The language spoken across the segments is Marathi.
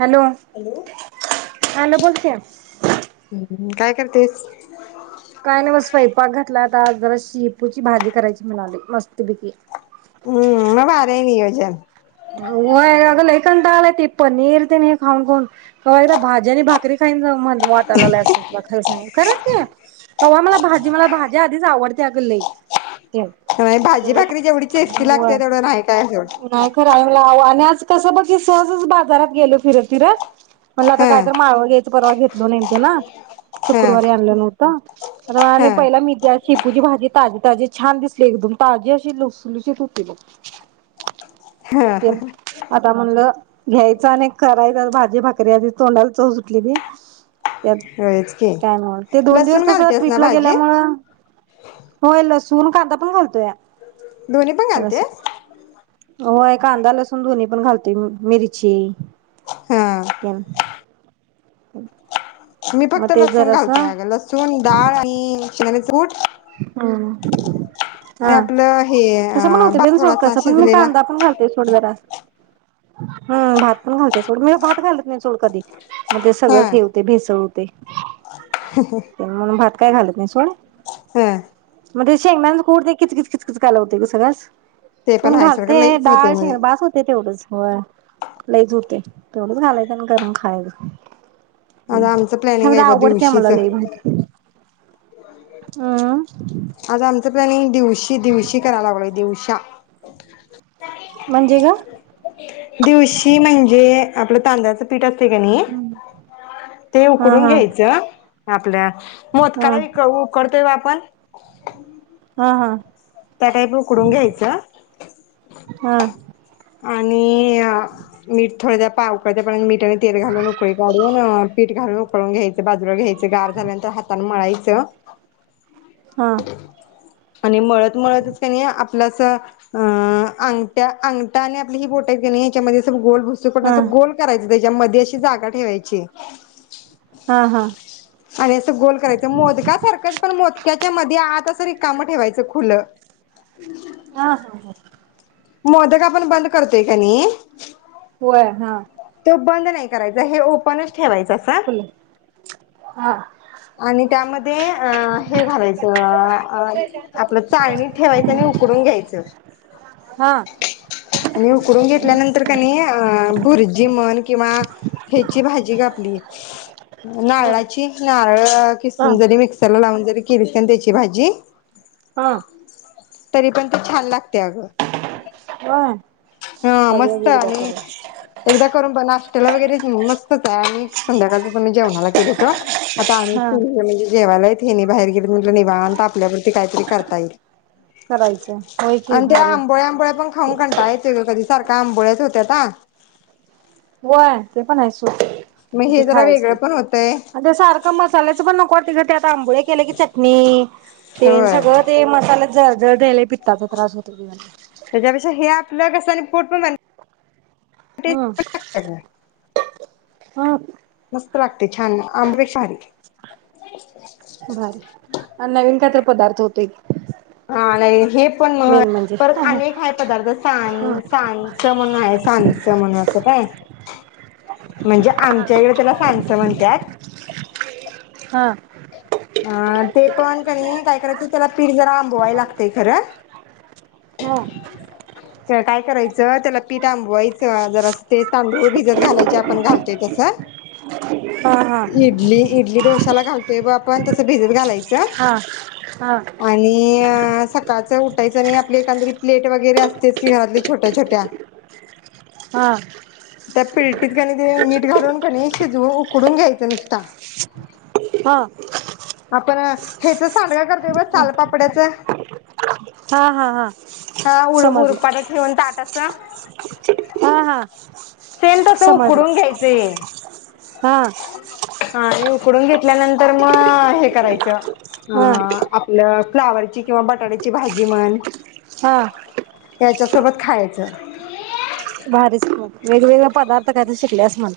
हॅलो हॅलो बोल की हम्म काय करतेस? काय नाही ब स्वैपाक घातला आता जरा शिपूची भाजी करायची म्हणालोय मस्त पैकी नाही नियोजन होय अगं लई कंटाळा आलंय ते पनीर तेन हे खाऊन खाऊन कवा एकदा भाजी आणि भाकरी खाईन झालंय मला. वाटालालय अस खरच की कवा मला भाजी मला भाजी आधीच आवड त्यागली होय भाजी भाकरी जेवढी टेस्टी लागते तेवढं नाही कायं सोड चांगलावा तस बघ की सहजच बाजारात गेलो फिरत फिरत म्हणलं आता काय हं तर माळवं घ्याय परवा घेतलो नाही ते ना हं शुक्रवारी आणले नव्हत तर मला आणि हं पहिला मी तर. शेपूची भाजी ताजी ताजी छान दिसली एकदम ताजी अशी लुसलुशीत होती बघ. हा हह तर म्हणलं घ्यायच आणि करायचंच भाजी भाकरी आधीच तोंडाला चव सुटलेली त्यात होयच की. काय म्ह ते दोन दिवस लसूण कस घालतेस ना ट्रिपला भाजीत? गेल्यामुळ होय लस सूण कांदा पण घालतोया. दोन्ही पण घालतेस? व्हय. कांदा लसूण दोन्ही पण घालते मिरची हा तेन मी मग फक्त ते लसूण घालतोय जरासं अग लसूण डाळ आणि शेंगदाण्याच कूट हम्म आणि हा आपलं हे तसं पण अ होतय भात पण सोड थोडासा कसं पण शिजलेला कांदा पण घालतोय सोड जरा हम्म भात पण घालते सोड मी भात घालत नाही सोड कधी मग ते हा सगळंच हे होतंय भेसळ होत ते म्हणून भात काय घालत नाही सोड हा मग ते शेंगदाण्याचं कूट ते खिचखिच खिचखिच काला होतोय ग सगळाच ते पण कोण आहे सोड घालते लईच होतंय डाळ शेंग मध्ये. बास होतय तेवढंच होय लईच होतय, तेवढंच घालायचं आणि करून खायचं. आज हम्म, आमचं प्लॅनिंग खर आहे बघ आवडत्या दिवशीच. मला लय भाजी. अं आता आमचं प्लॅनिंग दिवशी दिवशी करायला लागलोय दिवश्या [inaudible] म्हणजे ग दिवशी म्हणजे आपलं तांदळाचं पीठ असं तय का नाही ते हा उकडून हा घ्यायचं आपल्यात हा मोदकाला विक उकडतय वात पण हा हा त्या काहीप उकडून घ्यायचं हा आणि मीठ थोड्या पावकळत प मठा आणि तेल घालून उकळी काढून पीठ घालून उकळून घ्याय ते बाजूला घे गार झाल्यांतर हातान मळाय त्या हा [inaudible] आणि मळत मळतच का नाही आपलाचा अं अंगठ्या अंगठा आणि आपली ही बोट आहेत का नाही यांच्यामध्येच गोल दिसूपर्यंत हा असं गोल करायचं ग त्याज्यामध्ये अशी जागा ठेवायची हा हा आणि अस गोल करायचं मोदका सारखंच पण मोदक्याच्या मध ते आत असं रिकामं ठेवायचं खुलं. [unintelligible] हा हो हो. मोदक आपण बंद करतोय का नाही होय हा त्यो बंद नाही करायचा हे ओपनच ठेवायचं अस फुल हा आणि त्यामध्ये अ हे घालायचं आपलं चाळणी ठेवायच आणि उकडून घ्यायचं हा आणि उकडून घेतल्यानंतर का नई अ भुरजी मन किंवा हची भाज जी ग आपली होय नारळाची क नारळ हा खिसून जरी मिक्सरल थोडाम जरीक किरसन त्याची भाजी हा तरी पण ते छान लागतय अगं व्हय? हा मस्त आणि एकदा करून बघ नाश श्त्याला वगैरे मस स्त आणि संध्याकाळच आम्ही जेवणाला केल होत, आता आही त हा म्हणजे जेवायला एक हेनी बाहेर गेलेत. मी म्हटल निवांत आपल्यापुरती काहीतरी करता येईल, करायचं होय की आणि ते भारी आंबोळ्या, आंबोळ्या पण खाऊन कंटाळा ये सारख्या आंबोळ्याच होत्यात आ होय ते पण आहेच. मग किती हे जरा खायच वेगळं पण होतंय ते सारखं मसाल्याचं पण नको वाटतंय ग त्यात आंबोळ्या केले की चटणी ते होय सगळं ते मसाल्या जळजळतय लई पित्ताचा त्रास होतोय बाई मला त्याच्यापेक्षा हे आपलं कस आणि पोट पण [unintelligible] हम्म लागतं ग, हम्म मस्त लागते छान आंबे शहारी [unintelligible] भारी आणि नवीन काय तरी? पदार्थ होते हा नाही हे पण परत हम्म अनेक आहे पदार्थ सां सांचं म्हणून आहे सांच म्हण असं काय म्हणजे हा आमच्या हा इकडे त्याला सांच म्हणतायात हां आ ते पण कणी काय करायचं त्याला पिट जरा आंबोवाय लागतय खरं हा काय करायचं त्याला पीठ आंबवायचं जर ते तांदूळ भिजत घालायचे आपण घालतोय तसं हा हा इडली-इडली, डोशला घालतोय ब आपण तसं भिजत घालाय चा हा हा आणि सकाळच उ कायच आणि आपली एकांदरी प्लेट वगैरे अस. तेच की घरातली छोट्या-छोट्या हा त्यात पील्टीत घाणी देउन मीठ घालून कणी शिजवू उकडून घ्यायचं नुसता हा तर ह्याच च सांगड्या करतय बघ चाल पापड्याचा हा हा हा समजलं ठेऊन ताट असं हा-हा तसं समजलं उकडून घ्यायचंय. हा हा आणि उकडून घेतल्यानंतर मग हे करायचं हा आ आपल्या फ्लावरची किंवा बटाट्याची भाजी म्हण हा सोबत खायचं आता कायतरी शिकले असणार.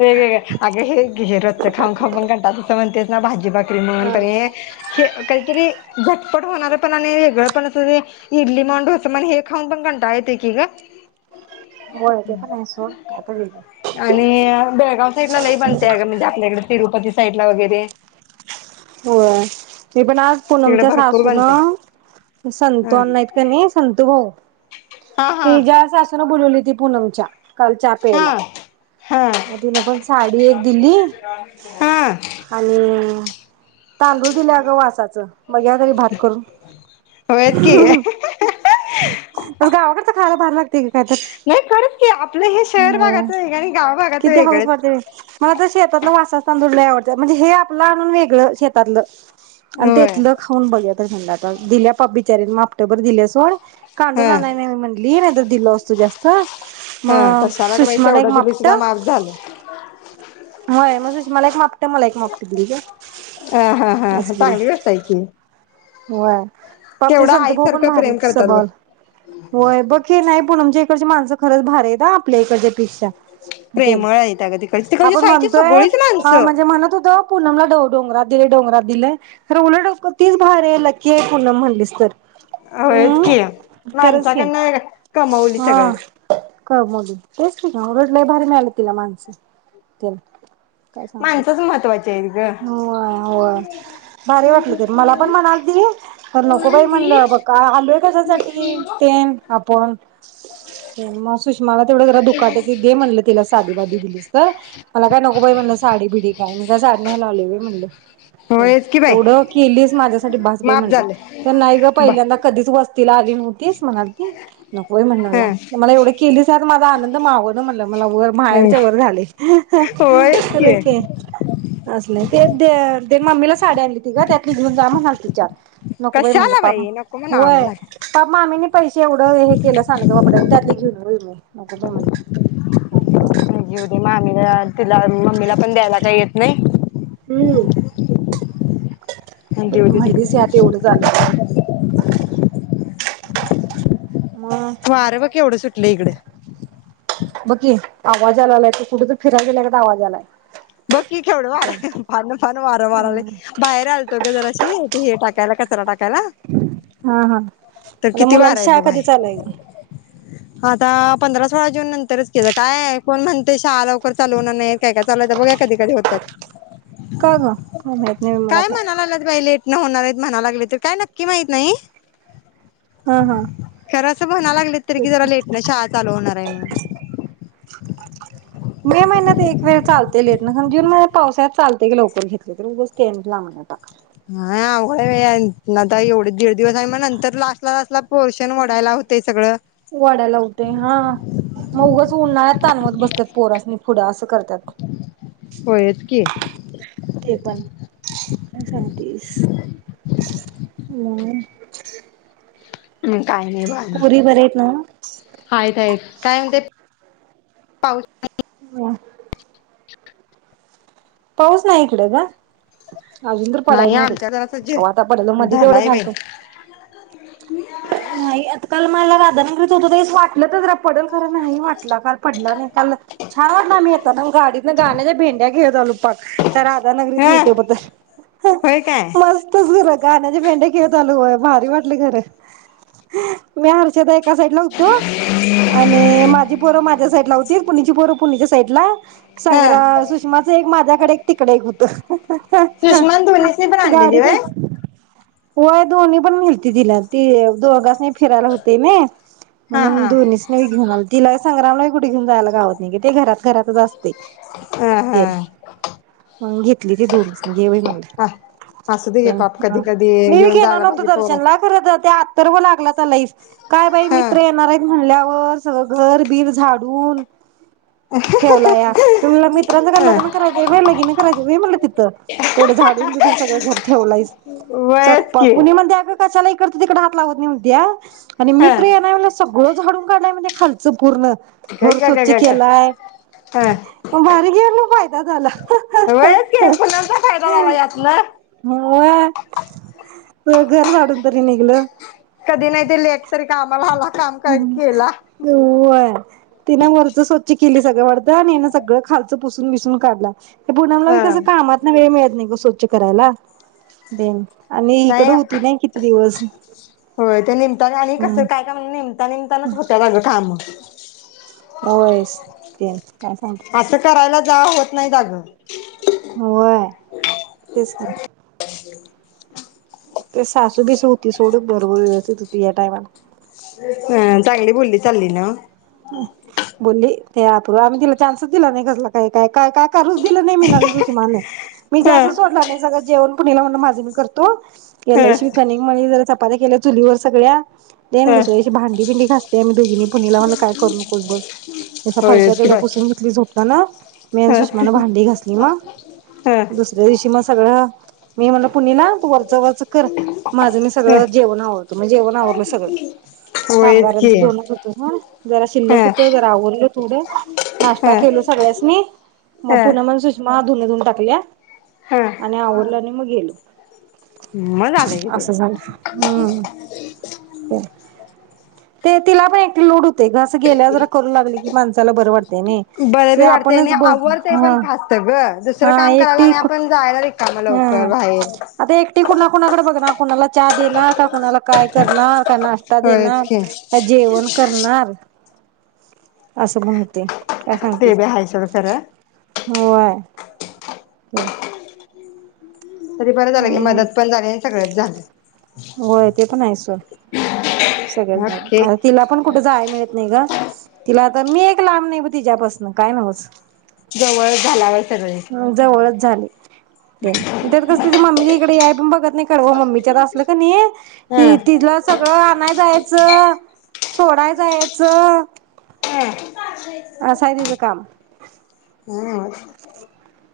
वेगवेगळे अग हे हे रोजच खाऊन-खाऊन पण कंटाळ तस म्हणतेस ना भाजी-भाकरी म्हण पण हे के काहीतरी झटपट होणार पण आणि वेगळ पण अस इडली म्हण, डोसा म्हण हे खाऊन पण कंटाळा येते की ग होय ते पण आहे सोड काय आणि [unintelligible] बेळगाव साइडला लई बनतेय अग म्हणजे आपल्या इकडं तिरुपती साईडला वगैरे होय मी पण आज तिकडे पुनमच्या भरपूर सासूून, बनतंय. संतु अण्णा हा हाईत कने संतु भाऊ? हा हा तिज्या सासू ला बोलवली ती पुनमच्या काल चहा हा प्यायला, हा म तिनं पण साडी एक दिली हा आणि तांदूळ दिल्या गं वासाच मग या भात करून. होयच की गावाकडचं खायला भारी लागतय कायतर. [inaudible] शहर होय भागाचं वेगळं आणि गाव भागाचं किती हाऊस वेगळंच वाटते. मला तर शेतातला वासाच तांदूळ लय आवडत म्हणजे हे आपलं आणून वेगळं शेतातलं. आणि होय त्येतलं खाऊन बघयात. दिल्या पाप बिचारीन माप र दिल्या सोड कांडून हा आनाय नाय म्हणली नाही तर दिलं असतं जास्त. हा! मग कशाला गं बाई, सुषमाला एक तेवढं दिलश मापट माप झालं. होय म सुषमला एक मा हा हा हा असं केलं चांगली गोष्ट हाय की. होय. पाप ते केवढं संतु भाऊ पण आईसारखं प्रेम भारीच करतात बघ स्वभावाला होय बघ की नाइ पूनमच्या इकडची माणसं खरचं भारी आहेत हा आपल्या इकडच्या पेक्षा. तेन प्रेमळ आहेत अगं तिक आपण म्हणतोय म्हणजे म्हणत होतो पूनमला दो डोंगरात दिलय, डोंगरात दिलं य खरं उलट तीच भारी हाय, लकी हाय पुनण म्हणलीस तर होयच हम् की खरंच की माणसाकडनं कमवली सगळं हा [unintelligible] लय भारी मिळाल तिला माणसं रिकामा ऑडिओ माणसंच महत्त्वाचे आहेत ग [inaudible] होय होय. भारी वाटलं ते मला पण म्हणालती, तर नको बाई म्हणलं अबक आलूय कशासाठी तेन आप पण मग सुषमाला तेवढं जरा दुखाट्याची दे म्हणलं तिला साधी बाधी दिलीस तर मला काय नको बाई म्हणलं साडी बिडी कायमचं झाड नाही लावलंय मी म्हणलं होयच की बाई एवढं केलीस माझ्यासाठी बास बाई माफ म्हणलं झालं तर नाही ग ब पहिल्यांदा कधीच व तिला आली नव्हतीस म्हणालती! नको बाई म्हणाला हा मला एवढं केली सा माझा आनंद मावना म्हणलं मला वर माहेरच्या वर झालंय [inaudible] ह खर की असल आहेत ते ते ते मम्मीला साडी आणली होती ग त्यातली घेऊन जा म्हणाल ती चार नको बाई म्हणलं कशाला पाप नको म्हणा होय आम्हाला पाप मामींनी पैसे एवढं हे केलं सांडगं, पापड आणि त्यातलं घेऊन येऊ होय मी नको बाई म्हणलं. घीऊ दे मामीला तिला मम्मीला पण द्यायला काही येत नाही. हम्म देऊ दे म्हणलीस तिकडे यात एवढं झालं मग वारं बघ केवढं सुट लय इकडं बग की आवाज यालालाय कुठं तर फिराय गेल्यालाच आवाज यालालाय. बघ की केवढं वारं अगं फार वारं हा वहालंय बाहेर आलतो ग जराशी हे टाकायला कच चरा टाक हा हा तर आता किती वार मुलांची आहे शाळा बघ कधी बाहेर चालूय आता पंधरा सोळा जून नंतरच केलं काय कोण म्हणतय शाळा लवकर चालू होणार नाही काय काय चालू कधी कधी होतात. का ग काय माहीत नाही मला काय म्हणा लागल्यात बाई लेट न होणार आहेत म्हणायला लागले तर काय नक्की माहित नाही हं हं जरास म्हणा लागले तरी कि जरा लेटनं शाळा चालू होणार हाय म्हणून मे महिन्यात एक वेळ चालते लेटनं पण जून महिन्यात पावसाळ्यात चालतेय की लवकर घेतलं तर उगच तेनी लांबनीवर टाकलं. हा अवघड आहे आता एवढे दीड दिवस आहे मग नंतर लास्टला लाटला पोर्शन वडायला लावतंय सगळं. वाढायला होतय हा मग उगच उन्हाळ्यात ताणवत बसते पोरास नि पुढं असं कर टाक होयच की ते पण सांगतीस मम हम काय नाही बग अजून नव्ह? हायत हायत काय म्हणते पावसात हम पाऊस नाही इकडं गं. अजून तर पडाय नाही बाई आमच्या जरास जे कवा आता पडल मधी तेवढं धरलाय बाई झालता. नाही आता काल मला रा - - [unintelligible] होतो त्यावेळेस वाटलतं जरा पडल खरा नाही वाटला का पडला नाही. काल छान आम्ही येता ना गाडीतन गाण्याच्या भेंड्या खेळत आलो. पाक त्या राधानगरीत न हा इथपर्यंत होय काय मस्तच खरं गाण्याच्या भेंड्या खेळत आलो होय. भारी वाटली घर. मी हर्षदा एक एका साईड ला होतो आणि माझी पोर माझ्या साईड ला हुतीत. पुनीची पोर पूनिच्या साईडला. हा संग्रा सुशमाचा एक माझ्या तीकडं एक होत. सुषमान दोन्हीसनी पण आणलेली होय? होय. दोन्ही पण न्हिलती तिनं ती दोघासनी फिरायला हुतंनंय हा म्हणून हा दोन्हीसनी घेऊन आलति तिला संग्रामला कुठे घेऊन जायला गावत नाही. ते घरात घरातचं असतयं. हं हं. म्हणुन घितली ती दोनीसनी घे बाई म्हणलं. हा असू दे घे पाप कधी कधी मी बी घेऊन घेणार जायला नव्हतो पाहिजे पोरास दर्शनला खरं त्या आ तरव लागला. [unintelligible] काय बाई हा मित्र येणार हाईत म्हणल्या वर. [unintelligible] घरबीर झाडून. ठेवला या. तुमल्य मित्राच काय लग्न हा करायचं लग्न करायचं व्हय तिथं एवढं झाडून बिडून सगळं घर ठेवलाइस. व्हयच की चकपक पुनी म्हणते अग कशाला? इकडचं तिकड हात लावत नाही म्हणतीया आणि हा मित्र येणार हाय म्हटल्यावर सगळं झाडुन काढलाय खालचं पूर्ण. ग घर ग ग स्वच्छ ग ग केेलायं. हा म भारी आता झालं अं हं हं हं हं काय फायदा झाला यातन? व्हय घर झाडून तरी निघलं. कधी नाही ते लेकतरी कामाला आला काम काय केला. व्हय तिनं वरचं स्वच्छ केली सगळं वाटतं आणि हिनं सगळं खालचं पुसून बिसुन काढला. पुणमलाबि हा कस कामातन वेळ नाही. स्वच्छ करायला देन. आणि नाही इकडं होती किती दिवस होय ते निमता आणि कस? हम्म काय? काय? म्हण नेमता निमतानाच होत्या अगं काम. होयस तेन काय सांगते असं करायला जा होत नाही आज होय तेच की [inaudible] ते सासू बीसु होती सोडू बरोबर व्यवस्थित होती या टाइम हं चांगली बोलली चालली ना बोलली ते [unintelligible] आम्ही तिला चान्सच दिला नाही कसला काय काय का काय करूच दिलं नाही मी सुषमान मी ह गॅसच सोडला नाही सगळं जेवण पुणीला म्हण माझे मी करतो गेलं ह शि कनिक मळली जरा चपात्या केल्या चुलीवर सगळ्या द ह दुसर्याशी भांडीबिंडी खास ते आम्ही दोघींनी पुचीला म्हटलं करू नकोब बस त्याचा फरशा होयच की तेवढ्या बाय पुसून घेतली झोपताना ना मी आणि ह सुषमान भांडी घासली मग ह दुसऱ्या दिवशी मग सगळं मी म्हणलं पुणीला तु वरच व चकर माझं मी ह सगळं जेवण आवरत मी जेवण आवरल सगळं होयच की कामगारांचं दोनच होत हा जरा ह शिल्लक होत जरा आवरलं थोडे ह नाष्टा केलू सगळ्यासनी ह मग पुनम आणि सुषमा धुण धून टाकल्या आणि आवरल आणि मग गेलो [unintelligible] आलेय की असं झालं हम्म ते तिला पण एक लोड ते [unintelligible] गेल्या जरा करू लागले की माणसाला बर वाटत बर बी वाटतय आणि आवरत पण हा फास्ट ग दुसरं हा काम करायला एकटी आणि आपण जायला रिकाम हा लवकर बाहेर आता एकटी कुणा कुणाकडे बघणार? कुणाला चहा देणार का? कुणाला काय करणार? काय नाष्टा होयच की देणार? जेवण करणार. असं पण होते काय ते सांगतेस? बी हाय सोड खरं होय हम तरी बरं झालं की हम्म मदत पण झाली आणि सगळंच झालं होय ते पण आहे सोड सगळंच ओके झालं तिला पण कुठे जाया मिळत नाही गं तिला आता मी एक लांब नई तिज्यापासन काय न्हवच जवळचं झाला होय हम्म जवळच झालय तेन त्यात कस तीजी मम्मी इकडं याय तुम्ही बघत नई कडव मम्मीच्यात असलं क नाही हि हं तिला सगळं आणाय जायचं सोडाय जायचं असं आहे तिचं काम [inaudible] हम्म. [unintelligible]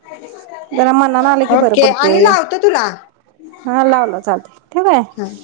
जरा मनान आलं की बरं आणि पडतंय. लावतो तुला हां लाव लाव चालतंय, ठेवू काय? हं